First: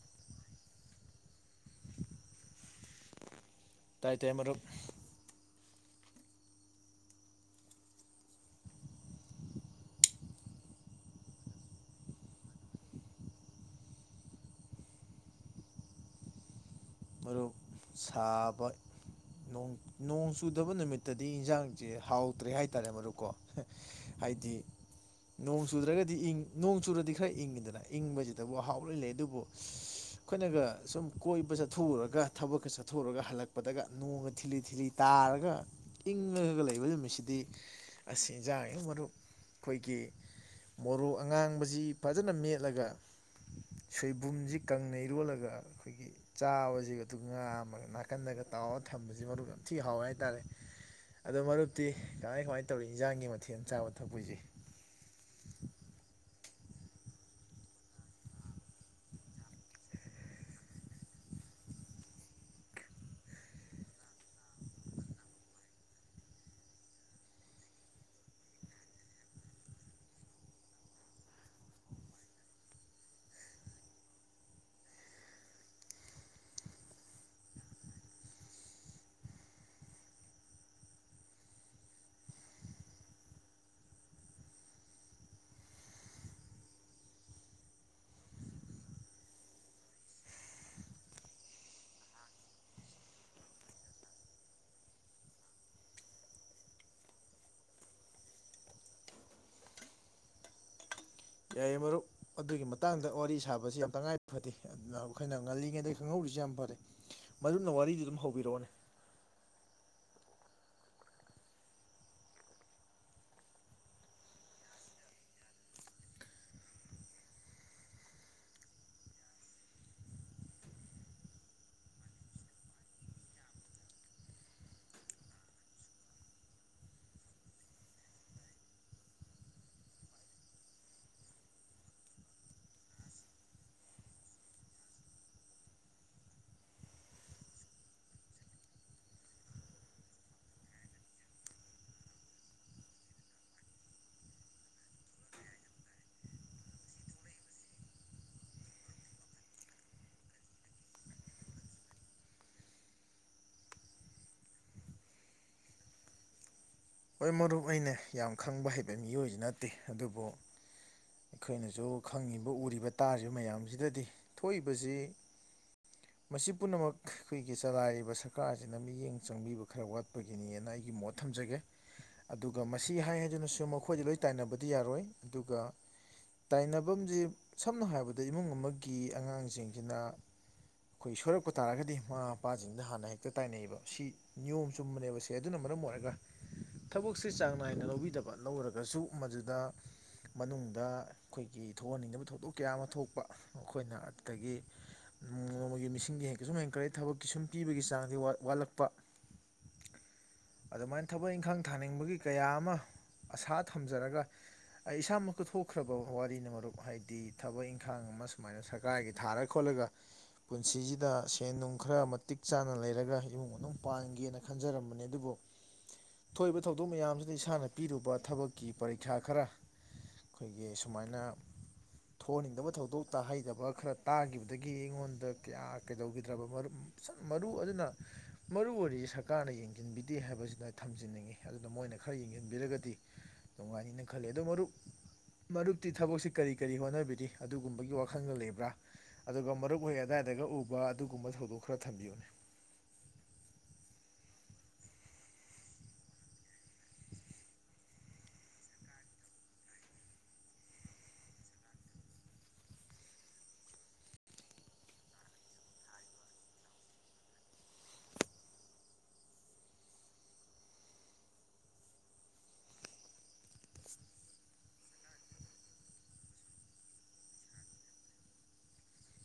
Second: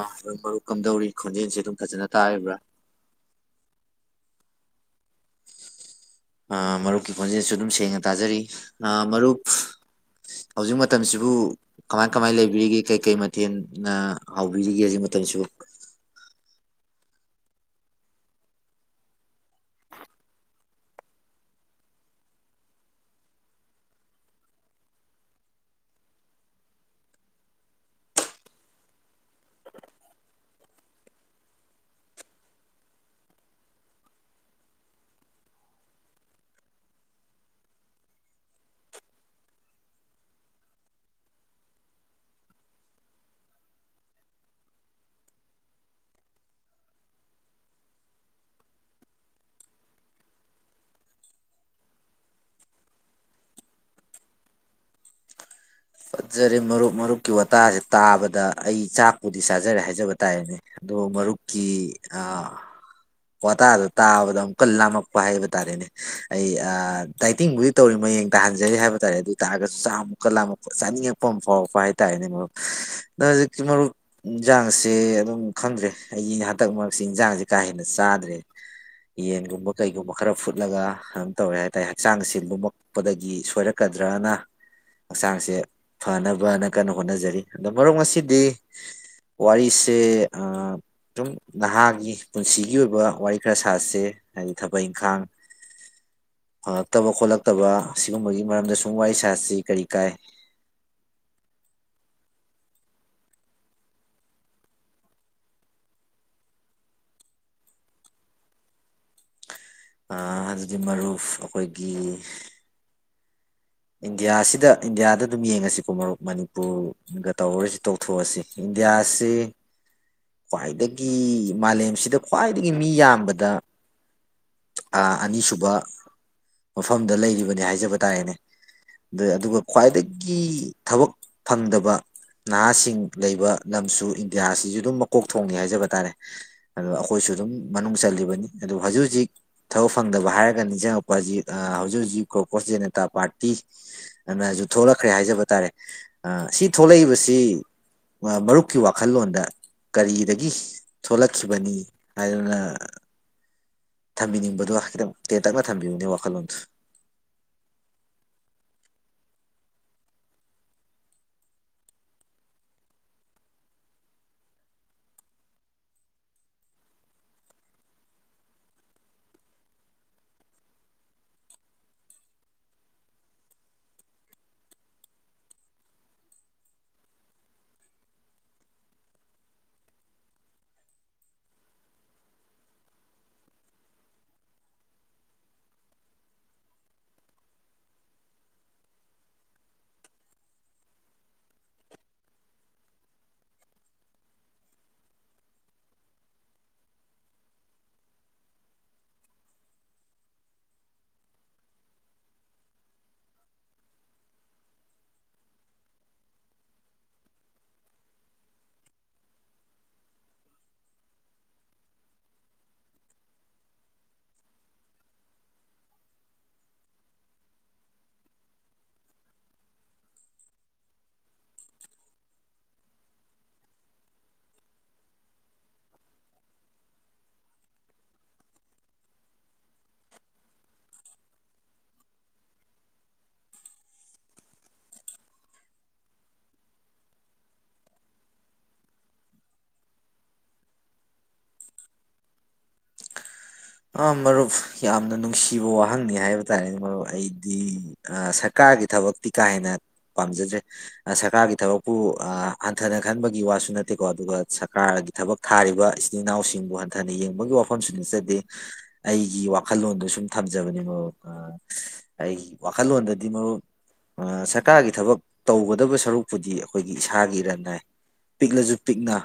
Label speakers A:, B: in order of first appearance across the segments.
A: ꯑ ꯍꯣꯏ ꯃꯔꯨꯞ ꯀꯝꯗꯧꯔꯤ ꯈꯣꯟꯖꯦꯜꯁꯦ ꯑꯗꯨꯝ ꯐꯖꯅ ꯇꯥꯔꯤꯕ꯭ꯔꯥ
B: ꯇꯥꯏꯇꯥꯏ ꯑꯗꯨꯣ
A: ꯃꯔꯨꯞꯀꯤ ꯈꯣꯟꯖꯦꯜꯁꯨ ꯑꯗꯨꯝ ꯁꯦꯡꯅ ꯇꯥꯖꯔꯤ ꯃꯔꯨꯞ ꯍꯧꯖꯤꯛ ꯃꯇꯝꯁꯤꯕꯨ ꯀꯃꯥꯏ ꯀꯃꯥꯏ ꯂꯩꯕꯤꯔꯤꯒꯦ ꯀꯩꯀꯩ ꯃꯊꯦꯜꯅ ꯍꯥꯎꯕꯤꯔꯤꯒꯦ ꯍꯧꯖꯤꯛ ꯃꯇꯝꯁꯤꯕꯨ
B: ꯃꯔꯨꯞ ꯁꯥꯕ ꯅꯣꯡ ꯆꯨꯗꯕ ꯅꯨꯃꯤꯠꯇꯗꯤ ꯏꯟꯖꯥꯡꯁꯦ ꯍꯥꯎꯇ꯭ꯔꯦ ꯍꯥꯏꯇꯥꯔꯦ ꯃꯔꯨꯀꯣ ꯍꯥꯏꯗꯤ ꯅꯣꯡ ꯆꯨꯗ꯭ꯔꯒꯗꯤ ꯅꯣꯡ ꯆꯨꯔꯗꯤ ꯈꯔ ꯏꯪꯉꯤꯗꯅ ꯏꯪꯕꯁꯤꯗꯕꯨ ꯍꯥꯎꯔ ꯂꯩ ꯑꯗꯨꯕꯨ ꯑꯩꯈꯣꯏꯅꯒ ꯁꯨꯝ ꯀꯣꯏꯕ ꯆꯠꯊꯣꯛꯎꯨꯔꯒ ꯊꯕꯛꯀ ꯆꯠ ꯆꯥꯊꯣꯛꯑꯒ ꯍꯜꯂꯛꯄꯗꯒ ꯅꯣꯡꯃ ꯊꯤꯂꯤ ꯊꯤꯂꯤ ꯇꯥꯔꯒ ꯏꯪꯉꯒ ꯂꯩꯕ ꯅꯨꯃꯤꯠꯁꯤꯗꯤ ꯑꯁꯤ ꯏꯟꯖꯥꯡꯅꯤ ꯃꯔꯨꯞ ꯑꯩꯈꯣꯏꯒꯤ ꯃꯣꯔꯣꯛ ꯑꯉꯥꯡꯕꯁꯤ ꯐꯖꯅ ꯃꯦꯠꯂꯒ ꯁꯣꯏꯕꯨꯝꯁꯤ ꯀꯪꯅ ꯏꯔꯣꯜꯂꯒ ꯑꯩꯈꯣꯏꯒꯤ ꯆꯥꯕꯁꯤ ꯑꯗꯨ ꯉꯥꯝ ꯅꯥꯀꯟꯗꯒ ꯇꯥꯎꯔꯒ ꯊꯝꯕꯁꯤ ꯃꯔꯨꯞ ꯌꯥꯝ ꯊꯤ ꯍꯥꯎꯋꯦ ꯍꯥꯏꯇꯥꯔꯦ ꯑꯗꯣ ꯃꯔꯨꯞꯇꯤ ꯀꯃꯥꯏ ꯀꯃꯥꯏꯅ ꯇꯧꯔꯤ ꯏꯟꯖꯥꯡꯒꯤ ꯃꯊꯦꯜ ꯆꯥꯕ ꯊꯛꯄꯁꯦ
A: ꯐꯠꯖꯔꯦ ꯃꯔꯨꯞ ꯃꯔꯨꯞꯀꯤ ꯋꯥꯇꯥꯁꯦ ꯇꯥꯕꯗ ꯑꯩ ꯆꯥꯛꯄꯨꯗꯤ ꯆꯥꯖꯔꯦ ꯍꯥꯏꯖꯕ ꯇꯥꯔꯦꯅꯦ ꯑꯗꯨꯗꯣ ꯃꯔꯨꯞꯀꯤ ꯋꯥꯇꯥꯗ ꯇꯥꯕꯗ ꯑꯃꯨꯛꯀ ꯂꯥꯝꯃꯛꯄ ꯍꯥꯏꯕ ꯇꯥꯔꯦꯅꯦ ꯑꯩ ꯗꯥꯏꯇꯤꯡꯕꯨꯗꯤ ꯇꯧꯔꯤ ꯃꯌꯦꯡ ꯇꯥꯍꯟꯖꯔꯤ ꯍꯥꯏꯕ ꯇꯥꯔꯦ ꯑꯗꯨ ꯑꯣꯏ ꯇꯥꯔꯒꯁꯨ ꯆꯥꯛ ꯑꯃꯨꯛꯀꯟ ꯂꯥꯝꯃꯛꯄ ꯆꯥꯅꯤꯡꯉꯛꯄ ꯑꯃ ꯐꯥꯎꯔꯛꯄ ꯍꯥꯏꯇꯥꯥꯔꯦꯅꯦ ꯃꯔꯨꯞ ꯑꯗꯣ ꯍꯧꯖꯤꯛꯇꯤ ꯃꯔꯨꯞ ꯌꯦꯟꯁꯥꯡꯁꯦ ꯑꯗꯨꯝ ꯈꯪꯗ꯭ꯔꯦ ꯑꯩꯒꯤ ꯍꯟꯇꯛ ꯃꯔꯛꯁꯤ ꯏꯟꯖꯥꯡꯁ ꯀꯥ ꯍꯦꯟꯅ ꯆꯥꯗ꯭ꯔꯦ ꯌꯦꯟꯒꯨꯝꯕ ꯀꯩꯒꯨꯝꯕ ꯈꯔ ꯐꯨꯠꯂꯒ ꯑꯗꯨꯝ ꯇꯧꯔꯦ ꯍꯥꯏꯇꯥꯔꯦ ꯍꯛꯆꯥꯡꯁꯦ ꯂꯨꯝꯃꯛꯄꯗꯒꯤ ꯁꯣꯏꯔꯛꯀꯗ꯭ꯔꯅ ꯍꯛꯆꯥꯡꯁꯦ ꯐꯅꯕꯅ ꯀꯟꯅ ꯍꯣꯠꯅꯖꯔꯤ ꯑꯗꯣ ꯃꯔꯨꯞ ꯉꯁꯤꯗꯤ ꯋꯥꯔꯤꯁꯦ ꯁꯨꯝ ꯅꯍꯥꯒꯤ ꯄꯨꯟꯁꯤꯒꯤ ꯑꯣꯏꯕ ꯋꯥꯔꯤ ꯈꯔ ꯁꯥꯁꯦ ꯍꯥꯏꯗꯤ ꯊꯕꯛ ꯏꯪꯈꯥꯡ ꯐꯉꯛꯇꯕ ꯈꯣꯠꯂꯛꯇꯕ ꯁꯤꯒꯨꯝꯕꯒꯤ ꯃꯔꯝꯗ ꯁꯨꯝ ꯋꯥꯔꯤ ꯁꯥꯁꯤ ꯀꯔꯤ ꯀꯥꯏ
B: ꯌꯥꯏꯌꯦ ꯃꯔꯨꯞ ꯑꯗꯨꯒꯤ ꯃꯇꯥꯡꯗ ꯋꯥꯔꯤ ꯁꯥꯕꯁꯤ ꯌꯥꯝ ꯇꯉꯥꯏ ꯐꯗꯦ ꯑꯗꯨꯅ ꯑꯩꯈꯣꯏꯅ ꯉꯜꯂꯤꯉꯩꯗꯒꯤꯩ ꯈꯪꯍꯧꯔꯤꯁꯤ ꯌꯥꯝ ꯐꯔꯦ ꯃꯔꯨꯞꯅ ꯋꯥꯔꯤꯗꯨ ꯑꯗꯨꯝ ꯍꯧꯕꯤꯔꯛꯑꯣꯅꯦ
A: ꯑꯗꯨꯗꯤ ꯃꯔꯨꯞ ꯑꯩꯈꯣꯏꯒꯤ ꯏꯟꯗꯤꯌꯥꯁꯤꯗ ꯏꯟꯗꯤꯌꯥꯗ ꯑꯗꯨꯝ ꯌꯦꯡꯉꯁꯤꯀꯣ ꯃꯔꯨꯞ ꯃꯅꯤꯄꯨꯔꯒ ꯇꯧꯔꯔꯁꯤ ꯇꯧꯊꯣꯛꯑꯁꯤ ꯏꯟꯗꯤꯌꯥꯁꯤ ꯈ꯭ꯋꯥꯏꯗꯒꯤ ꯃꯥꯂꯦꯝꯁꯤꯗ ꯈ꯭ꯋꯥꯏꯗꯒꯤ ꯃꯤ ꯌꯥꯝꯕꯗ ꯑꯅꯤꯁꯨꯕ ꯃꯐꯝꯗ ꯂꯩꯔꯤꯕꯅꯤ ꯍꯥꯏꯖꯕ ꯇꯥꯔꯦꯅꯦ ꯑ ꯑꯗꯨꯒ ꯈ꯭ꯋꯥꯏꯗꯒꯤ ꯊꯕꯛ ꯐꯪꯗꯕ ꯅꯍꯥꯁꯤꯡ ꯂꯩꯕ ꯂꯝꯁꯨ ꯏꯟꯗꯤꯌꯥꯁꯤꯁꯨ ꯑꯗꯨꯝ ꯃꯀꯣꯛ ꯊꯣꯡꯅꯤ ꯍꯥꯏꯖꯕ ꯇꯥꯔꯦ ꯑꯗꯣ ꯑꯩꯈꯣꯏꯁꯨ ꯑꯗꯨꯝ ꯃꯅꯨꯡ ꯆꯜꯂꯤꯕꯅꯤ ꯑꯗꯨ ꯍꯧꯖꯤꯛ ꯍꯧꯖꯤꯛ ꯊꯕꯛ ꯐꯪꯗꯕ ꯍꯥꯏꯔꯒ ꯅꯤꯡꯁꯤꯡꯉꯛꯄ ꯍꯧꯖꯤꯛ ꯍꯧꯖꯤꯛ ꯍꯧꯖꯤꯛ ꯒꯣꯀꯣꯁ ꯖꯅꯇꯥ ꯄꯥꯔꯇꯤ ꯄꯤ ꯑꯗꯨꯅꯁꯨ ꯊꯣꯛꯂꯛꯈ꯭ꯔꯦ ꯍꯥꯏꯖꯕ ꯇꯥꯔꯦ ꯁꯤ ꯊꯣꯛꯂꯛꯏꯕꯁꯤ ꯃꯔꯨꯞꯀꯤ ꯋꯥꯈꯜꯂꯣꯟꯗ ꯀꯔꯤꯗꯒꯤ ꯊꯣꯛꯂꯛꯈꯤꯕꯅꯤ ꯍꯥꯏꯗꯨꯅ ꯊꯝꯕꯤꯅꯤꯡꯕꯗꯣ ꯈꯤꯇꯪ ꯇꯦꯟꯇꯛꯅ ꯊꯝꯕꯤꯌꯨꯅꯦ ꯋꯥꯈꯜꯂꯣꯟꯗ
B: ꯍꯣꯏ ꯃꯔꯨꯞ ꯑꯩꯅ ꯌꯥꯝ ꯈꯪꯕ ꯍꯩꯕ ꯃꯤꯑꯣꯏꯁꯨ ꯅꯠꯇꯦ ꯑꯗꯨꯕꯨ ꯑꯩꯈꯣꯏꯅꯁꯨ ꯈꯪꯉꯤꯕ ꯎꯔꯤꯕ ꯇꯥꯔꯤꯕ ꯃꯌꯥꯝꯁꯤꯗꯗꯤ ꯊꯣꯛꯏꯕꯁꯤ ꯃꯁꯤ ꯄꯨꯝꯅꯃꯛ ꯑꯩꯈꯣꯏꯒꯤ ꯆꯂꯥꯏꯔꯤꯕ ꯁꯔꯀꯥꯔꯁꯤꯅ ꯃꯤꯠꯌꯦꯡ ꯆꯪꯕꯤꯕ ꯈꯔ ꯋꯥꯠꯄꯒꯤꯅꯦꯅ ꯑꯩꯒꯤ ꯃꯣꯠ ꯊꯝꯖꯒꯦ ꯑꯗꯨꯒ ꯃꯁꯤ ꯍꯥꯏ ꯍꯥꯏꯗꯨꯅꯁꯨ ꯃꯈꯣꯏꯗꯤ ꯂꯣꯏ ꯇꯥꯏꯅꯕꯗꯤ ꯌꯥꯔꯣꯏ ꯑꯗꯨꯒ ꯇꯥꯏꯅꯐꯝꯁꯦ ꯁꯝꯅ ꯍꯥꯏꯔꯕꯗ ꯏꯃꯨꯡ ꯑꯃꯒꯤ ꯑꯉꯥꯡꯁꯤꯡꯁꯤꯅ ꯑꯩꯈꯣꯏ ꯁꯣꯏꯔꯛꯄ ꯇꯥꯔꯒꯗꯤ ꯃꯃꯥ ꯃꯄꯥꯁꯤꯡꯗ ꯍꯥꯟꯅ ꯍꯦꯛꯇ ꯇꯥꯏꯅꯩꯌꯦꯕ ꯁꯤ ꯅꯤꯌꯣꯝ ꯆꯨꯝꯕꯅꯦꯕꯁꯦ ꯑꯗꯨꯅ ꯃꯔꯝ ꯑꯣꯏꯔꯒ ꯊꯕꯛꯁꯦ ꯆꯥꯡ ꯅꯥꯏꯅ ꯂꯧꯕꯤꯗꯕ ꯂꯧꯔꯒꯁꯨ ꯃꯗꯨꯗ ꯃꯅꯨꯡꯗ ꯑꯩꯈꯣꯏꯒꯤ ꯊꯣꯛꯍꯟꯅꯤꯡꯗꯕ ꯊꯧꯗꯣꯛ ꯀꯌꯥ ꯑꯃ ꯊꯣꯛꯄ ꯃꯈꯣꯏꯅ ꯑꯗꯨꯗꯒꯤꯃ ꯅꯣꯡꯃꯒꯤ ꯃꯤꯁꯤꯡꯗꯤ ꯍꯦꯟꯀꯩ ꯁꯨꯝ ꯍꯦꯟꯀꯠꯂꯛꯦ ꯊꯕꯛꯀꯤ ꯁꯨꯝ ꯄꯤꯕꯒꯤ ꯆꯥꯡꯗꯤ ꯋꯥꯠꯂꯛꯄ ꯑꯗꯨꯃꯥꯏꯅ ꯊꯕꯛ ꯏꯪꯈꯥꯡ ꯊꯥꯅꯤꯡꯕꯒꯤ ꯀꯌꯥ ꯑꯃ ꯑꯁꯥ ꯊꯝꯖꯔꯒ ꯑꯩ ꯏꯁꯥꯃꯛꯀ ꯊꯣꯛꯈ꯭ꯔꯕ ꯋꯥꯔꯤꯅ ꯃꯔꯨꯞ ꯍꯥꯏꯗꯤ ꯊꯕꯛ ꯏꯪꯈꯥꯡ ꯑꯃ ꯁꯨꯃꯥꯏꯅ ꯁꯔꯀꯥꯔꯒꯤ ꯊꯥꯔ ꯈꯣꯠꯂꯒ ꯄꯨꯟꯁꯤꯁꯤꯗ ꯁꯦꯟ ꯅꯨꯡ ꯈꯔ ꯃꯇꯤꯛ ꯆꯥꯅ ꯂꯩꯔꯒ ꯏꯃꯨꯡ ꯃꯅꯨꯡ ꯄꯥꯟꯒꯦꯅ ꯈꯟꯖꯔꯝꯕꯅꯤ ꯑꯗꯨꯕꯨ ꯊꯣꯛꯏꯕ ꯊꯧꯗꯣꯛ ꯃꯌꯥꯝꯁꯤꯗ ꯏꯁꯥꯅ ꯄꯤꯔꯨꯕ ꯊꯕꯛꯀꯤ ꯄꯔꯤꯈ꯭ꯌꯥ ꯈꯔ ꯑꯩꯈꯣꯏꯒꯤ ꯁꯨꯃꯥꯏꯅ ꯊꯣꯛꯍꯟꯅꯤꯡꯗꯕ ꯊꯧꯗꯣꯛ ꯇꯥꯍꯩꯗꯕ ꯈꯔ ꯇꯥꯈꯤꯕꯗꯒꯤ ꯑꯩꯉꯣꯟꯗ ꯀꯌꯥ ꯀꯩꯗꯧꯈꯤꯗ꯭ꯔꯕ ꯁ ꯃꯔꯨ ꯑꯗꯨꯅ ꯃꯔꯨ ꯑꯣꯏꯔꯤꯁꯤ ꯁꯔꯀꯥꯔꯅ ꯌꯦꯡꯁꯤꯟꯕꯤꯗꯦ ꯍꯥꯏꯕꯁꯤꯅ ꯊꯝꯖꯟꯅꯤꯡꯉꯤ ꯑꯗꯨꯅ ꯃꯣꯏꯅ ꯈꯔ ꯌꯦꯡꯁꯤꯟꯕꯤꯔꯒꯗꯤ ꯅꯨꯡꯉꯥꯏꯅꯤꯅ ꯈꯜꯂꯤ ꯑꯗꯣ ꯃꯔꯨꯞ ꯃꯔꯨꯞꯇꯤ ꯊꯕꯛꯁꯤ ꯀꯔꯤ ꯀꯔꯤ ꯍꯣꯠꯅꯕꯤꯔꯤ ꯑꯗꯨꯒꯨꯝꯕꯒꯤ ꯋꯥꯈꯜꯒ ꯂꯩꯕ꯭ꯔꯥ ꯑꯗꯨꯒ ꯃꯔꯨꯞꯍꯣꯏ ꯑꯗꯨꯗꯥꯏꯗꯒ ꯎꯕ ꯑꯗꯨꯒꯨꯝꯕ ꯊꯧꯗꯣꯛ ꯈꯔ ꯊꯝꯕꯤꯌꯨꯅꯦ
A: ꯑ ꯃꯔꯨꯞ ꯌꯥꯝꯅ ꯅꯨꯡꯁꯤꯕ ꯋꯥꯍꯪꯅꯤ ꯍꯥꯏꯕ ꯇꯥꯔꯦꯅꯦ ꯃꯔꯨꯞ ꯑꯩꯗꯤ ꯁꯔꯀꯥꯔꯒꯤ ꯊꯕꯛꯇꯤ ꯀꯥ ꯍꯦꯟꯅ ꯄꯥꯝꯖꯗ꯭ꯔꯦ ꯁꯔꯀꯥꯔꯒꯤ ꯊꯕꯛꯄꯨ ꯍꯟꯊꯅ ꯈꯟꯕꯒꯤ ꯋꯥꯁꯨ ꯅꯠꯇꯦꯀꯣ ꯑꯗꯨꯒ ꯁꯔꯀꯥꯔꯒꯤ ꯊꯕꯛ ꯊꯥꯔꯤꯕ ꯏꯆꯤꯟꯜ ꯏꯅꯥꯎꯁꯤꯡꯕꯨ ꯍꯟꯊꯅ ꯌꯦꯡꯕꯒꯤ ꯋꯥꯐꯝꯁꯨ ꯅꯆꯗꯦ ꯑꯩꯒꯤ ꯋꯥꯈꯜꯂꯣꯟꯗꯣ ꯁꯨꯝ ꯊꯝꯖꯕꯅꯦ ꯃꯔꯨꯞ ꯑꯩꯒꯤ ꯋꯥꯈꯜꯂꯣꯟꯗꯗꯤ ꯃꯔꯨꯞ ꯁꯔꯀꯥꯔꯒꯤ ꯊꯕꯛ ꯇꯧꯒꯗꯕ ꯁꯔꯨꯛꯄꯨꯗꯤ ꯑꯩꯈꯣꯏꯒꯤ ꯏꯁꯥꯒꯤ ꯔꯟꯅꯥꯏ ꯄꯤꯛꯂꯁꯨ ꯄꯤꯛꯅ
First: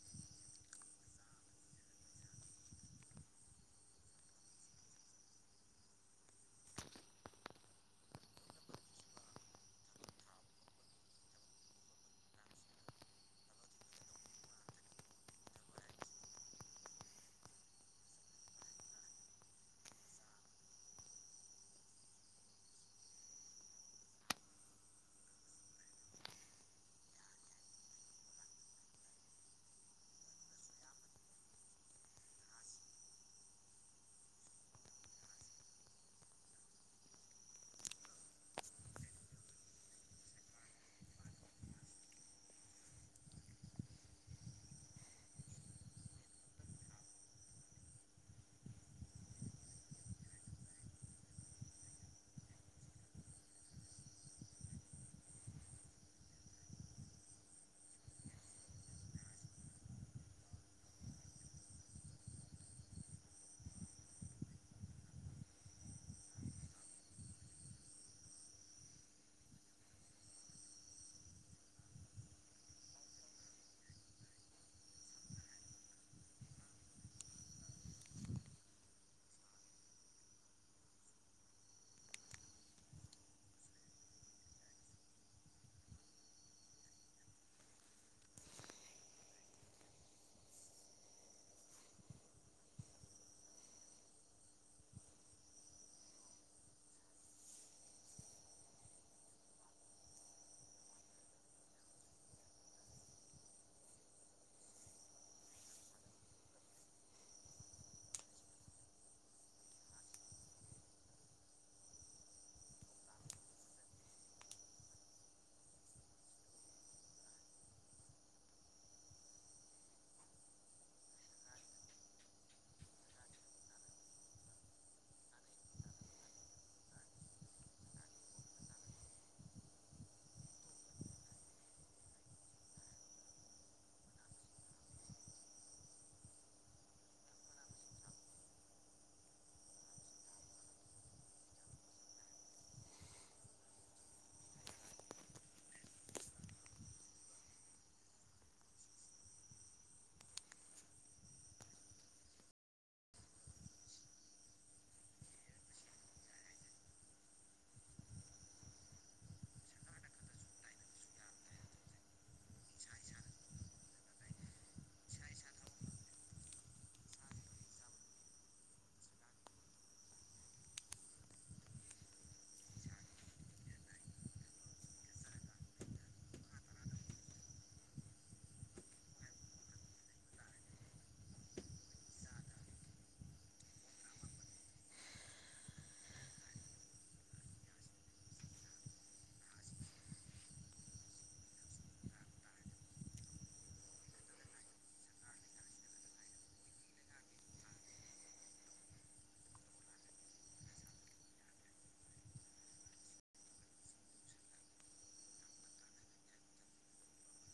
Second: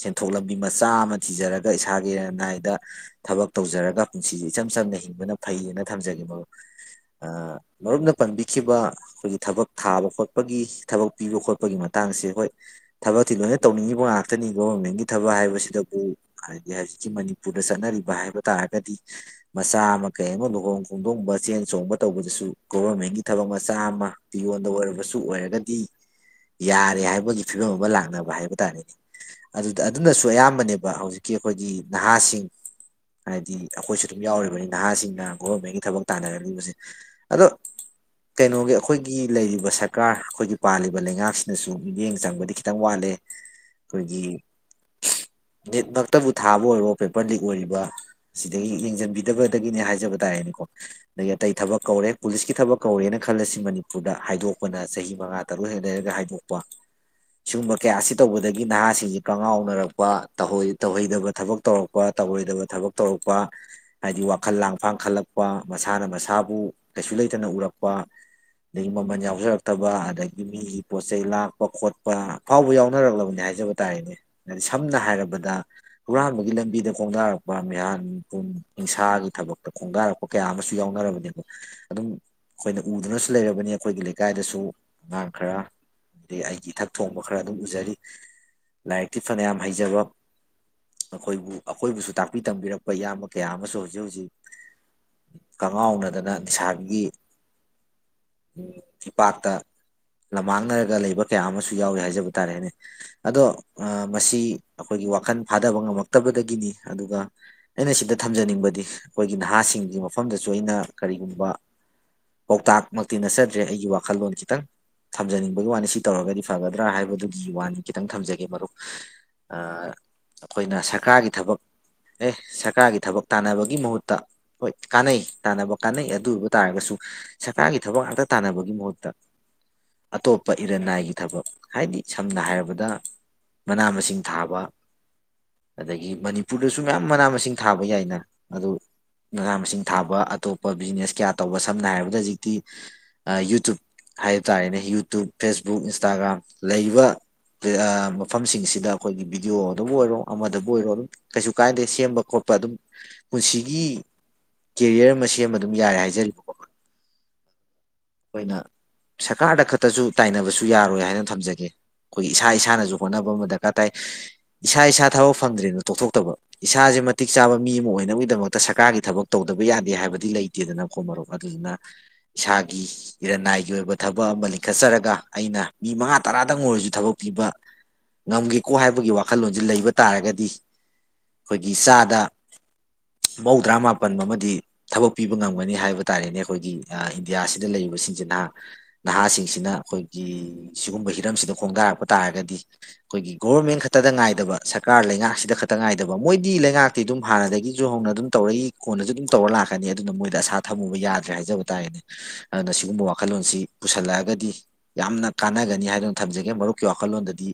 A: ꯁꯦꯟꯊꯣꯛ ꯂꯝꯕꯤ ꯃꯆꯥ ꯑꯃ ꯊꯤꯖꯔꯒ ꯏꯁꯥꯒꯤ ꯂꯟꯅꯥꯏꯗ ꯊꯕꯛ ꯇꯧꯖꯔꯒ ꯄꯨꯟꯁꯤꯁꯦ ꯏꯆꯝ ꯆꯝꯅ ꯍꯤꯡꯕꯅ ꯐꯩꯌꯦꯅ ꯊꯝꯖꯒꯦ ꯃꯔ ꯃꯔꯨꯞꯅ ꯄꯟꯕꯤꯈꯤꯕ ꯑꯩꯈꯣꯏꯒꯤ ꯊꯕꯛ ꯊꯥꯕ ꯈꯣꯠꯄꯒꯤ ꯊꯕꯛ ꯄꯤꯕ ꯈꯣꯠꯄꯒꯤ ꯃꯇꯥꯡꯁꯦ ꯍꯣꯏ ꯊꯕꯛꯇꯤ ꯂꯣꯏꯅ ꯇꯧꯅꯤꯡꯉꯤꯕ ꯉꯥꯛꯇꯅꯤ ꯒꯣꯕꯔꯃꯦꯟꯒꯤ ꯊꯕꯛ ꯍꯥꯏꯕꯁꯤꯗꯕꯨ ꯍꯥꯏꯗꯤ ꯍꯧꯖꯤꯛꯀꯤ ꯃꯅꯤꯄꯨꯔꯗ ꯆꯠꯅꯔꯤꯕ ꯍꯥꯏꯕ ꯇꯥꯔꯒꯗꯤ ꯃꯆꯥ ꯑꯃ ꯀꯩ ꯑꯃ ꯂꯨꯍꯣꯡ ꯈꯣꯡꯗꯣꯡꯕ ꯆꯦꯟ ꯆꯣꯡꯕ ꯇꯧꯕꯗꯁꯨ ꯒꯣꯚꯔꯃꯦꯟꯒꯤ ꯊꯕꯛ ꯃꯆꯥ ꯑꯃ ꯄꯤꯌꯣꯟꯗ ꯑꯣꯏꯔꯕꯁꯨ ꯑꯣꯏꯔꯒꯗꯤ ꯌꯥꯔꯦ ꯍꯥꯏꯕꯒꯤ ꯐꯤꯕꯝ ꯑꯃ ꯂꯥꯛꯅꯕ ꯍꯥꯏꯕ ꯇꯥꯔꯦꯅꯦ ꯑꯗꯨꯗ ꯑꯗꯨꯅꯁꯨ ꯑꯌꯥꯝꯕꯅꯦꯕ ꯍꯧꯖꯤꯛꯀꯤ ꯑꯩꯈꯣꯏꯒꯤ ꯅꯍꯥꯁꯤꯡ ꯍꯥꯏꯗꯤ ꯑꯩꯈꯣꯏꯁꯨ ꯑꯗꯨꯝ ꯌꯥꯎꯔꯤꯕꯅꯤ ꯅꯍꯥꯁꯤꯡꯅ ꯒꯣꯕꯔꯃꯦꯟꯒꯤ ꯊꯕꯛ ꯇꯥꯟꯅꯔꯛꯂꯤꯕꯁꯦ ꯑꯗꯣ ꯀꯩꯅꯣꯒꯤ ꯑꯩꯈꯣꯏꯒꯤ ꯂꯩꯔꯤꯕ ꯁꯔꯀꯥꯔ ꯑꯩꯈꯣꯏꯒꯤ ꯄꯥꯜꯂꯤꯕ ꯂꯩꯉꯥꯛꯁꯤꯅꯁꯨ ꯃꯤꯠꯌꯦꯡ ꯆꯪꯕꯗꯤ ꯈꯤꯇꯪ ꯋꯥꯠꯂꯦ ꯑꯩꯈꯣꯏꯒꯤ ꯅꯤꯠꯃꯛꯇꯕꯨ ꯊꯥꯕ ꯑꯣꯏꯔꯣ ꯄꯦꯄꯔ ꯂꯤꯛ ꯑꯣꯏꯔꯤꯕ ꯁꯤꯗꯒꯤ ꯌꯦꯡꯁꯤꯟꯕꯤꯗꯕꯗꯒꯤꯅꯦ ꯍꯥꯏꯖꯕ ꯇꯥꯔꯦꯅꯦꯀꯣ ꯑꯗꯒꯤ ꯑꯇꯩ ꯊꯕꯛ ꯀꯧꯔꯦ ꯄꯨꯂꯤꯁꯀꯤ ꯊꯕꯛ ꯀꯧꯔꯦꯅ ꯈꯜꯂꯁꯤ ꯃꯅꯤꯄꯨꯔꯗ ꯍꯥꯏꯗꯣꯛꯄꯅ ꯆꯍꯤ ꯃꯉꯥ ꯇꯔꯨꯛ ꯍꯦ ꯂꯩꯔꯒ ꯍꯥꯏꯗꯣꯛꯄ ꯁꯤꯒꯨꯝꯕ ꯀꯌꯥ ꯑꯁꯤ ꯇꯧꯕꯗꯒꯤ ꯅꯍꯥꯁꯤꯡꯁꯤ ꯀꯪꯉꯥꯎꯅꯔꯛꯄ ꯇꯧꯍꯩꯗꯕ ꯊꯕꯛ ꯇꯧꯔꯛꯄ ꯇꯧꯔꯣꯏꯗꯕ ꯊꯕꯛ ꯇꯧꯔꯛꯄ ꯍꯥꯏꯗꯤ ꯋꯥꯈꯜ ꯂꯥꯡ ꯐꯥꯡꯈꯠꯂꯛꯄ ꯃꯁꯥꯅ ꯃꯁꯥꯕꯨ ꯀꯩꯁꯨ ꯂꯩꯇꯅ ꯎꯔꯛꯄ ꯑꯗꯒꯤ ꯃꯃꯜ ꯌꯥꯎꯖꯔꯛꯇꯕ ꯑꯗꯒꯤ ꯃꯤꯒꯤ ꯄꯣꯠ ꯆꯩꯩ ꯂꯥꯛꯄ ꯈꯣꯠꯄ ꯑꯐꯥꯎꯕ ꯌꯥꯎꯅꯔꯛꯂꯕꯅꯤ ꯍꯥꯏꯖꯕ ꯇꯥꯔꯦꯅꯦ ꯍꯥꯏꯗꯤ ꯁꯝꯅ ꯍꯥꯏꯔꯕꯗ ꯍꯨꯔꯥꯟꯕꯒꯤ ꯂꯝꯕꯤꯗ ꯈꯣꯡꯅꯔꯛꯄ ꯃꯤꯍꯥꯟꯄꯨꯡ ꯏꯤꯡꯁꯥꯒꯤ ꯊꯕꯛꯇ ꯈꯣꯡꯗꯥꯔꯛꯄ ꯀꯌꯥ ꯑꯃꯁꯨ ꯌꯥꯎꯅꯔꯕꯅꯦꯕ ꯑꯗꯨꯝ ꯑꯩꯈꯣꯏꯅ ꯎꯗꯨꯅꯁꯨ ꯂꯩꯔꯕꯅꯤ ꯑꯩꯈꯣꯏꯒꯤ ꯂꯩꯀꯥꯏꯗꯁꯨ ꯑꯉꯥꯡ ꯈꯔ ꯑꯗꯒꯤ ꯑꯩꯒꯤ ꯏꯊꯛ ꯊꯣꯡꯕ ꯈꯔ ꯑꯗꯨꯝ ꯎꯖꯔꯤ ꯂꯥꯏꯔꯤꯛꯇꯤ ꯐꯅꯌꯥꯝ ꯍꯩꯖꯕ ꯑꯩꯈꯣꯏꯕꯨ ꯑꯩꯈꯣꯏꯕꯨꯁꯨ ꯇꯥꯛꯄꯤ ꯇꯥꯛꯄꯤ ꯇꯝꯕꯤꯔꯛꯄ ꯏꯌꯥꯝꯕ ꯀꯌꯥ ꯑꯃꯁꯨ ꯍꯧꯖꯤꯛ ꯍꯧꯖꯤꯛ ꯀꯉꯥꯎꯅꯗꯅ ꯅꯤꯁꯥꯕꯤꯒꯤ ꯏꯄꯥꯛꯇ ꯂꯝꯃꯥꯡꯅꯔꯒ ꯂꯩꯕ ꯀꯌꯥ ꯑꯃꯁꯨ ꯌꯥꯎꯋ ꯍꯥꯏꯖꯕ ꯇꯥꯔꯦꯅꯦ ꯑꯗꯣ ꯃꯁꯤ ꯑꯩꯈꯣꯏꯒꯤ ꯋꯥꯈꯜ ꯐꯥꯗꯕ ꯉꯝꯃꯛꯇꯕꯗꯒꯤꯅꯤ ꯑꯗꯨꯒ ꯑꯩꯅ ꯁꯤꯗ ꯊꯝꯖꯅꯤꯡꯕꯗꯤ ꯑꯩꯈꯣꯏꯒꯤ ꯅꯍꯥꯁꯤꯡꯒꯤ ꯃꯐꯝꯗꯁꯨ ꯑꯩꯅ ꯀꯔꯤꯒꯨꯝꯕ ꯄꯥꯎꯇꯥꯛꯃꯛꯇꯤ ꯅꯠꯆꯗ꯭ꯔꯦ ꯑꯩꯒꯤ ꯋꯥꯈꯜꯂꯣꯟ ꯈꯤꯇꯪ ꯊꯝꯖꯅꯤꯡꯕꯒꯤ ꯋꯥꯅꯤ ꯁꯤ ꯇꯧꯔꯒꯗꯤ ꯐꯒꯗ꯭ꯔꯥ ꯍꯥꯏꯕꯗꯨꯒꯤ ꯋꯥꯅꯤ ꯈꯤꯇꯪ ꯊꯝꯖꯒꯦ ꯃꯔꯨꯞ ꯑꯩꯈꯣꯏꯅ ꯁꯔꯀꯥꯔꯒꯤ ꯊꯕꯛ ꯑꯦ ꯁꯔꯀꯥꯔꯒꯤ ꯊꯕꯛ ꯇꯥꯟꯅꯕꯒꯤ ꯃꯍꯨꯠꯇ ꯍꯣꯏ ꯀꯥꯟꯅꯩ ꯇꯥꯟꯅꯕ ꯀꯥꯟꯅꯩ ꯑꯗꯨ ꯑꯣꯏꯕ ꯇꯥꯔꯒꯁꯨ ꯁꯔꯀꯥꯔꯒꯤ ꯊꯕꯛ ꯉꯥꯛꯇ ꯇꯥꯟꯅꯕꯒꯤ ꯃꯍꯨꯠꯇ ꯑꯇꯣꯞꯄ ꯏꯔꯟꯅꯥꯏꯒꯤ ꯊꯕꯛ ꯍꯥꯏꯗꯤ ꯁꯝꯅ ꯍꯥꯏꯔꯕꯗ ꯃꯅꯥ ꯃꯁꯤꯡ ꯊꯥꯕ ꯑꯗꯒꯤ ꯃꯅꯤꯄꯨꯔ ꯃꯄꯨꯔꯗꯁꯨ ꯃꯌꯥꯝ ꯃꯅꯥ ꯃꯁꯤꯡ ꯊꯥꯕ ꯌꯥꯏꯅ ꯑꯗꯨ ꯃꯅꯥ ꯃꯁꯤꯡ ꯊꯥꯕ ꯑꯇꯣꯞꯄ ꯕꯤꯖꯤꯅꯦꯁ ꯀꯌꯥ ꯇꯧꯕ ꯁꯝꯅ ꯍꯥꯏꯔꯕꯗ ꯍꯧꯖꯤꯛꯇꯤ ꯌꯨꯇꯨꯞ ꯍꯥꯏꯕ ꯇꯥꯔꯦꯅꯦ ꯌꯨꯇꯨꯞ ꯐꯦꯁꯕꯨꯛ ꯏꯟꯁꯇꯥꯒ꯭ꯔꯥꯝ ꯂꯩꯔꯤꯕ ꯃꯐꯝꯁꯤꯡꯁꯤꯗ ꯑꯩꯈꯣꯏꯒꯤ ꯕꯤꯗꯤꯑꯣꯗꯕꯨ ꯑꯣꯏꯔꯣ ꯑꯃꯗꯕꯨ ꯑꯣꯏꯔꯣ ꯑꯗꯨꯝ ꯀꯩꯁꯨ ꯀꯥꯏꯅꯗꯦ ꯁꯦꯝꯕ ꯈꯣꯠꯄ ꯑꯗꯨꯝ ꯄꯨꯟꯁꯤꯒꯤ ꯀꯦꯔꯤꯌꯔ ꯑꯃ ꯁꯦꯝꯕ ꯑꯗꯨꯝ ꯌꯥꯔꯦ ꯍꯥꯏꯖꯔꯤꯕꯀꯣ ꯑꯩꯈꯣꯏꯅ ꯁꯔꯀꯥꯔꯗ ꯈꯛꯇꯁꯨ ꯇꯥꯏꯅꯕꯁꯨ ꯌꯥꯔꯣꯏ ꯍꯥꯏꯅ ꯊꯝꯖꯒꯦ ꯑꯩꯈꯣꯏ ꯏꯁꯥ ꯏꯁꯥꯅꯁꯨ ꯍꯣꯠꯅꯕ ꯑꯃ ꯗꯔꯀꯥꯔ ꯇꯥꯏ ꯏꯁꯥ ꯏꯁꯥ ꯊꯕꯛ ꯐꯪꯗ꯭ꯔꯦꯅ ꯇꯣꯛꯊꯣꯛꯇꯕ ꯏꯁꯥꯁꯦ ꯃꯇꯤꯛ ꯆꯥꯕ ꯃꯤ ꯑꯃ ꯑꯣꯏꯅꯕꯒꯤꯗꯃꯛꯇ ꯁꯔꯀꯥꯔꯒꯤ ꯊꯕꯛ ꯇꯧꯗꯕ ꯌꯥꯗꯦ ꯍꯥꯏꯕꯗꯤ ꯂꯩꯇꯦꯗꯅꯀꯣ ꯃꯔꯣꯛ ꯑꯗꯨꯗꯨꯅ ꯏꯁꯥꯒꯤ ꯏꯔꯟꯅꯥꯏꯒꯤ ꯑꯣꯏꯕ ꯊꯕꯛ ꯑꯃ ꯂꯤꯡꯈꯠꯆꯔꯒ ꯑꯩꯅ ꯃꯤ ꯃꯉꯥ ꯇꯔꯥꯗꯪ ꯑꯣꯏꯔꯁꯨ ꯊꯕꯛ ꯄꯤꯕ ꯉꯝꯒꯦꯀꯣ ꯍꯥꯏꯕꯒꯤ ꯋꯥꯈꯜꯂꯣꯟꯁꯦ ꯂꯩꯕ ꯇꯥꯔꯒꯗꯤ ꯑꯩꯈꯣꯏꯒꯤ ꯆꯥꯗ ꯃꯧꯗ꯭ꯔꯥ ꯃꯥꯄꯟ ꯑꯃꯗꯤ ꯊꯕꯛ ꯄꯤꯕ ꯉꯝꯒꯅꯤ ꯍꯥꯏꯕ ꯇꯥꯔꯦꯅꯦ ꯑꯩꯈꯣꯏꯒꯤ ꯏꯟꯗꯤꯌꯥꯁꯤꯗ ꯂꯩꯔꯤꯕꯁꯤꯡꯁꯤ ꯅꯍꯥ ꯅꯍꯥꯁꯤꯡꯁꯤꯅ ꯑꯩꯈꯣꯏꯒꯤ ꯁꯤꯒꯨꯝꯕ ꯍꯤꯔꯝꯁꯤꯗ ꯈꯣꯡꯗꯥꯔꯛꯄ ꯇꯥꯔꯒꯗꯤ ꯑꯩꯈꯣꯏꯒꯤ ꯒꯣꯕꯔꯃꯦꯟ ꯈꯛꯇꯗ ꯉꯥꯏꯗꯕ ꯁꯔꯀꯥꯔ ꯂꯩꯉꯥꯛꯁꯤꯗ ꯈꯛꯇ ꯉꯥꯏꯗꯕ ꯃꯣꯏꯗꯤ ꯂꯩꯉꯥꯛꯇꯤ ꯑꯗꯨꯝ ꯍꯥꯟꯅꯗꯒꯤꯁꯨ ꯍꯧꯅ ꯑꯗꯨꯝ ꯇꯧꯔꯏ ꯀꯣꯟꯅꯁꯨ ꯑꯗꯨꯝ ꯇꯧꯔ ꯂꯥꯛꯀꯅꯤ ꯑꯗꯨꯅ ꯃꯣꯏꯗ ꯑꯁꯥ ꯊꯝꯃꯨꯕ ꯌꯥꯗ꯭ꯔꯦ ꯍꯥꯏꯖꯕ ꯇꯥꯔꯦꯅꯦ ꯑꯗꯨꯅ ꯁꯤꯒꯨꯝꯕ ꯋꯥꯈꯜꯂꯣꯟꯁꯤ ꯄꯨꯁꯜꯂꯛꯑꯒꯗꯤ ꯌꯥꯝꯅ ꯀꯥꯟꯅꯒꯅꯤ ꯍꯥꯏꯗꯨꯅ ꯊꯝꯖꯒꯦ ꯃꯔꯨꯞꯀꯤ ꯋꯥꯈꯜꯂꯣꯟꯗꯗꯤ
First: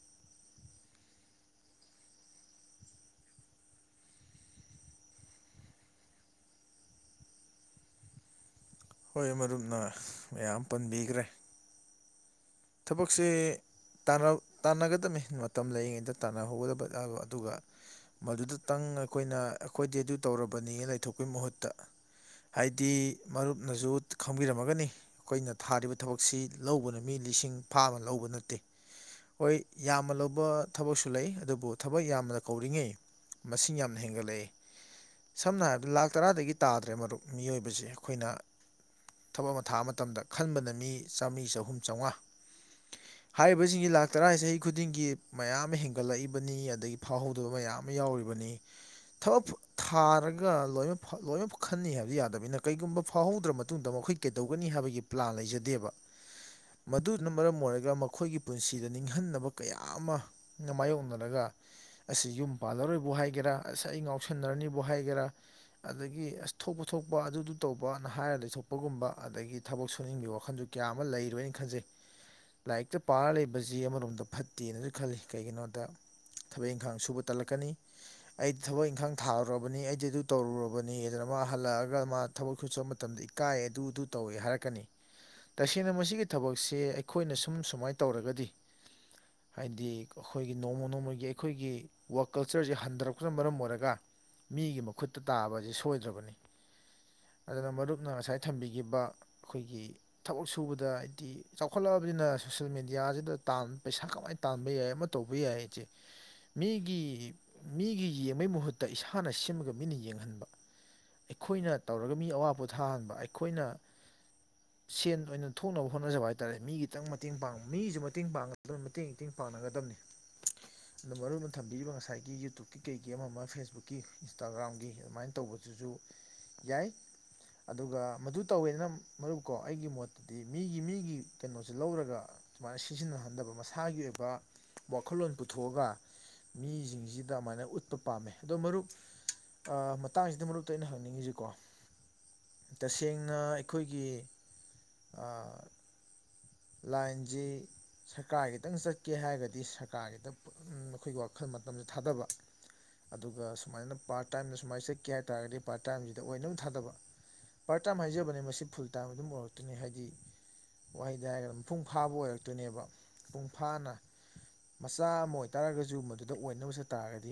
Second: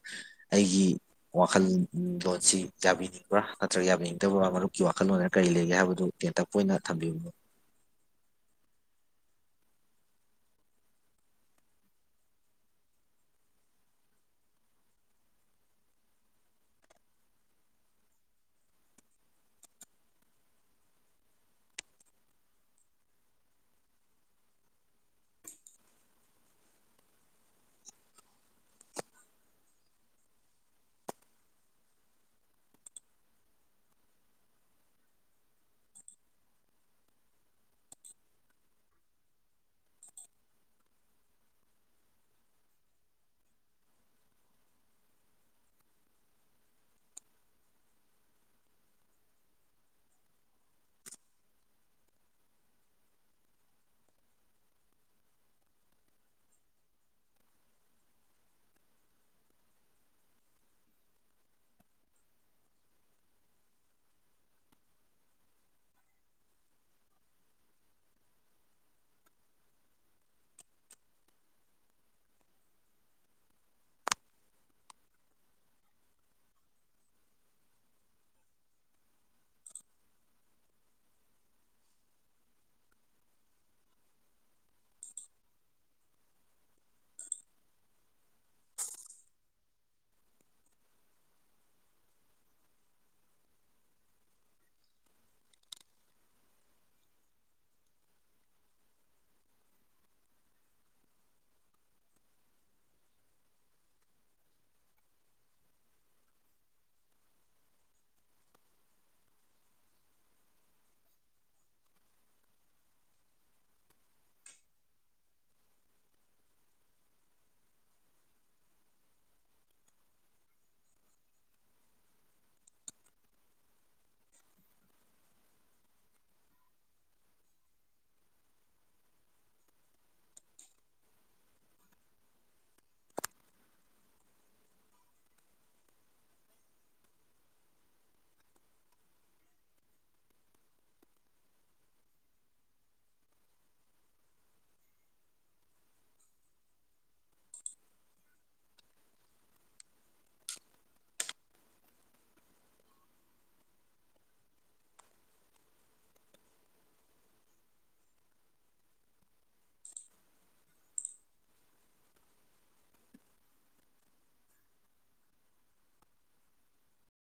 A: ꯑꯩꯒꯤ ꯋꯥꯈꯜꯂꯣꯟꯁꯤ ꯌꯥꯕꯤꯅꯤꯡꯕ꯭ꯔꯥ ꯅꯠꯇ꯭ꯔꯒ ꯌꯥꯕꯤꯅꯤꯡꯗꯕ꯭ꯔꯥ ꯃꯔꯨꯞꯀꯤ ꯋꯥꯈꯜꯂꯣꯟ ꯀꯔꯤ ꯂꯩꯒꯦ ꯍꯥꯏꯕꯗꯨ ꯇꯦꯟꯇꯛꯄ ꯑꯣꯏꯅ ꯊꯝꯕꯤꯕꯅꯣ
B: ꯍꯣꯏ ꯃꯔꯨꯞꯅ ꯃꯌꯥꯝ ꯄꯟꯕꯤꯈ꯭ꯔꯦ ꯊꯕꯛꯁꯦ ꯇꯥꯟꯅꯒꯗꯝꯕꯅꯤ ꯃꯇꯝ ꯂꯩꯔꯤꯉꯩꯗ ꯇꯥꯟꯅꯍꯧꯒꯗꯕ ꯑꯗꯨꯒ ꯃꯗꯨꯗꯇꯪ ꯑꯩꯈꯣꯏꯅ ꯑꯩꯈꯣꯏꯗꯤ ꯑꯗꯨ ꯇꯧꯔꯕꯅꯤ ꯂꯩꯊꯣꯛꯄꯩ ꯃꯍꯨꯠꯇ ꯍꯥꯏꯗꯤ ꯃꯔꯨꯞꯅꯁꯨ ꯈꯪꯕꯤꯔꯝꯃꯒꯅꯤ ꯑꯩꯈꯣꯏꯅ ꯊꯥꯔꯤꯕ ꯊꯕꯛꯁꯤ ꯂꯧꯕꯅ ꯃꯤ ꯂꯤꯁꯤꯡ ꯐꯥ ꯑꯃ ꯂꯧꯕ ꯅꯠꯇꯦ ꯍꯣꯏ ꯌꯥꯝꯅ ꯂꯧꯕ ꯊꯕꯛꯁꯨ ꯂꯩ ꯑꯗꯨꯕꯨ ꯊꯕꯛ ꯌꯥꯝꯅ ꯀꯧꯔꯤꯉꯩ ꯃꯁꯤꯡ ꯌꯥꯝꯅ ꯍꯦꯟꯒꯠꯂꯛꯏꯦ ꯁꯝꯅ ꯍꯥꯏꯔꯕꯗ ꯂꯥꯛ ꯇꯔꯥꯗꯒꯤ ꯇꯥꯗ꯭ꯔꯦ ꯃꯔꯨꯞ ꯃꯤꯑꯣꯏꯕꯁꯦ ꯑꯩꯈꯣꯏꯅ ꯊꯕꯛ ꯑꯃ ꯊꯥ ꯃꯇꯝꯗ ꯈꯟꯕꯅ ꯃꯤ ꯆꯥꯝꯃꯔꯤ ꯆꯍꯨꯝ ꯆꯥꯝꯃꯉꯥ ꯍꯥꯏꯔꯤꯕꯁꯤꯡꯁꯤ ꯂꯥꯛ ꯇꯔꯥ ꯆꯍꯤ ꯈꯨꯗꯤꯡꯒꯤ ꯃꯌꯥꯝ ꯑꯃ ꯍꯦꯟꯒꯠꯂꯛꯏꯕꯅꯤ ꯑꯗꯒꯤ ꯐꯥꯎꯍꯧꯗꯕ ꯃꯌꯥꯝ ꯑꯃ ꯌꯥꯎꯔꯤꯕꯅꯤ ꯊꯕꯛ ꯊꯥꯔꯒ ꯂꯣꯏꯅ ꯂꯣꯏꯅꯃꯛ ꯈꯅꯤ ꯍꯥꯏꯕꯗꯤ ꯌꯥꯗꯕꯅꯤꯅ ꯀꯔꯤꯒꯨꯝꯕ ꯐꯥꯎꯍꯧꯗ꯭ꯔ ꯃꯇꯨꯡꯗ ꯃꯈꯣꯏ ꯀꯩꯗꯧꯒꯅꯤ ꯍꯥꯏꯕꯒꯤ ꯄ꯭ꯂꯥꯟ ꯂꯩꯖꯗꯦꯕ ꯃꯗꯨꯅ ꯃꯔꯝ ꯑꯣꯏꯔꯒ ꯃꯈꯣꯏꯒꯤ ꯄꯨꯟꯁꯤꯗ ꯅꯤꯡꯍꯟꯅꯕ ꯀꯌꯥ ꯑꯃꯅ ꯃꯥꯌꯣꯛꯅꯔꯒ ꯑꯁꯤꯁ ꯌꯨꯝ ꯄꯥꯜꯂꯔꯣꯏꯕꯨ ꯍꯥꯏꯒꯦꯔꯥ ꯑꯁ ꯑꯩ ꯉꯥꯎꯁꯟꯅꯔꯅꯤꯕꯨ ꯍꯥꯏꯒꯦꯔꯥ ꯑꯗꯒꯤ ꯑꯁ ꯊꯣꯛꯄ ꯊꯣꯛꯄ ꯑꯗꯨꯗꯨ ꯇꯧꯕꯅ ꯍꯥꯏꯔ ꯂꯩꯊꯣꯛꯄꯒꯨꯝꯕ ꯑꯗꯒꯤ ꯊꯕꯛ ꯁꯨꯅꯤꯡꯕꯒꯤ ꯋꯥꯈꯟꯗꯨ ꯀꯌꯥ ꯑꯃ ꯂꯩꯔꯣꯏꯅ ꯈꯟꯖꯩ ꯂꯥꯏꯔꯤꯛꯇ ꯄꯥꯔ ꯂꯩꯕꯁꯤ ꯑꯃꯔꯣꯝꯗ ꯐꯠꯇꯦꯅꯁꯨ ꯈꯜꯂꯤ ꯀꯩꯒꯤꯅꯣꯗ ꯊꯕꯛ ꯏꯪꯈꯥꯡ ꯁꯨꯕ ꯇꯜꯂꯛꯀꯅꯤ ꯑꯩ ꯊꯕꯛ ꯏꯪꯈꯥꯡ ꯊꯥꯔꯨꯔꯕꯅꯤ ꯑꯩꯗꯤ ꯑꯗꯨ ꯇꯧꯔꯨꯔꯕꯅꯤꯗꯅ ꯃꯥ ꯍꯜꯂꯛꯑꯒ ꯃꯥ ꯊꯕꯛ ꯁꯨꯠꯆꯕ ꯃꯇꯝꯗ ꯏꯀꯥꯏ ꯑꯗꯨ ꯑꯗꯨ ꯇꯧꯏꯦ ꯍꯥꯏꯔꯛꯀꯅꯤ ꯇꯁꯦꯡꯅ ꯃꯁꯤꯒꯤ ꯊꯕꯛꯁꯦ ꯑꯩꯈꯣꯏꯅ ꯁꯨꯝ ꯁꯨꯃꯥꯏꯅ ꯇꯧꯔꯒꯗꯤ ꯍꯥꯏꯗꯤ ꯑꯩꯈꯣꯏꯒꯤ ꯅꯣꯡꯃ ꯅꯣꯡꯃꯒꯤ ꯑꯩꯈꯣꯏꯒꯤ ꯋꯛ ꯀꯜꯆꯔꯁꯦ ꯍꯟꯊꯔꯛꯄꯅ ꯃꯔꯝ ꯑꯣꯏꯔꯒ ꯃꯤꯒꯤ ꯃꯈꯨꯠꯇ ꯇꯥꯕꯁꯦ ꯁꯣꯏꯗ꯭ꯔꯕꯅꯤ ꯑꯗꯨꯅ ꯃꯔꯨꯞꯅ ꯉꯁꯥꯏ ꯊꯝꯕꯤꯈꯤꯕ ꯑꯩꯈꯣꯏꯒꯤ ꯊꯕꯛ ꯁꯨꯕꯗ ꯇꯤ ꯆꯥꯎꯈꯠꯂꯛꯑꯕꯅꯤꯅ ꯁꯣꯁꯤꯦꯜ ꯃꯦꯗꯤꯌꯥꯁꯤꯗ ꯄꯩꯁꯥ ꯀꯃꯥꯏꯅ ꯇꯥꯟꯕ ꯌꯥꯏ ꯑꯃ ꯇꯧꯕ ꯌꯥꯏ ꯑꯩꯁꯦ ꯃꯤꯒꯤ ꯃꯤꯒꯤ ꯌꯦꯡꯕꯩ ꯃꯍꯨꯠꯇ ꯏꯁꯥꯅ ꯁꯦꯝꯃꯒ ꯃꯤꯅ ꯌꯦꯡꯍꯟꯕ ꯑꯩꯈꯣꯏꯅ ꯇꯧꯔꯒ ꯃꯤ ꯑꯋꯥ ꯄꯣꯊꯥꯍꯟꯕ ꯑꯩꯈꯣꯏꯅ ꯁꯦꯟ ꯑꯣꯏꯅ ꯊꯣꯛꯅꯕ ꯍꯣꯠꯅꯖꯕ ꯍꯥꯏꯇꯥꯥꯔꯦ ꯃꯤ ꯈꯤꯇꯪ ꯃꯇꯦꯡ ꯄꯥꯡ ꯃꯤꯁꯨ ꯃꯇꯦꯡ ꯄꯥꯡꯒꯗꯕꯅꯤ ꯃꯇꯦꯡ ꯏꯦꯡ ꯄꯥꯡꯅꯒꯗꯕꯅꯤ ꯑꯗꯨ ꯃꯔꯨ ꯑꯣꯏꯅ ꯊꯝꯕꯤꯔꯤꯕ ꯉꯁꯥꯏꯒꯤ ꯌꯨꯇꯌꯨꯨꯞꯀꯤ ꯀꯩꯒꯤ ꯑꯃ ꯑꯃ ꯐꯦꯁꯕꯨꯛꯀꯤ ꯏꯟꯁꯇꯥꯒ꯭ꯔꯥꯝꯒꯤ ꯑꯗꯨꯃꯥꯏꯅ ꯇꯧꯕꯗꯨꯁꯨ ꯌꯥꯏ ꯑꯗꯨꯒ ꯃꯗꯨ ꯇꯧꯋꯦꯗꯅ ꯃꯔꯨꯞꯀꯣ ꯑꯩꯒꯤ ꯃꯣꯠꯇꯗꯤ ꯃꯤꯒꯤ ꯃꯤꯒꯤ ꯀꯩꯅꯣꯁꯦ ꯂꯧꯔꯒ ꯁꯨꯃꯥꯏꯅ ꯁꯤꯖꯤꯟꯅꯍꯟꯗꯕ ꯃꯁꯥꯒꯤ ꯑꯣꯏꯕ ꯋꯥꯈꯜꯂꯣꯟ ꯄꯨꯊꯣꯛꯑꯒ ꯃꯤꯁꯤꯡꯁꯤꯗ ꯑꯗꯨꯃꯥꯏꯅ ꯎꯠꯄ ꯄꯥꯝꯃꯦ ꯑꯗꯣ ꯃꯔꯨꯞ ꯃꯇꯥꯡꯁꯤꯗ ꯃꯔꯨꯞꯇ ꯑꯩꯅ ꯍꯪꯅꯤꯡꯉꯤꯁꯤꯀꯣ ꯇꯁꯦꯡꯅ ꯑꯩꯈꯣꯏꯒꯤ ꯂꯥꯏꯟ ꯁꯀꯥꯗ ꯈꯤꯇꯪ ꯆꯠꯀꯦ ꯍꯥꯏꯔꯒꯗꯤ ꯁꯔꯀꯥꯔꯒꯤꯗ ꯑꯩꯈꯣꯏꯒꯤ ꯋꯥꯈꯜ ꯃꯇꯝꯁꯦ ꯊꯥꯗꯕ ꯑꯗꯨꯒ ꯁꯨꯃꯥꯏꯅ ꯄꯥꯔꯠ ꯇꯥꯏꯝꯅ ꯁꯨꯃꯥꯏꯅ ꯆꯠꯀꯦ ꯍꯥꯏ ꯇꯥꯔꯒꯗꯤ ꯄꯥꯔꯠ ꯇꯥꯏꯝꯁꯤꯗ ꯑꯣꯏꯅꯝ ꯊꯥꯗꯕ ꯄꯥꯔꯠ ꯇꯥꯏꯝ ꯍꯥꯏꯖꯕꯅꯤ ꯃꯁꯤ ꯐꯨꯜ ꯇꯥꯏꯝ ꯑꯗꯨꯝ ꯑꯣꯏꯔꯛꯇꯣꯏꯅꯤ ꯍꯥꯏꯗꯤ ꯋꯥꯍ ꯍꯥꯏꯔꯒꯗ ꯃꯄꯨꯡ ꯐꯥꯕ ꯑꯣꯏꯔꯛꯇꯣꯏꯅꯦꯕ ꯃꯄꯨꯡ ꯐꯥꯅ ꯃꯆꯥ ꯑꯃ ꯑꯣꯏꯇꯥꯔꯒꯁꯨ ꯃꯗꯨꯗ ꯑꯣꯏꯅꯕ ꯆꯠ ꯇꯥꯔꯒꯗꯤ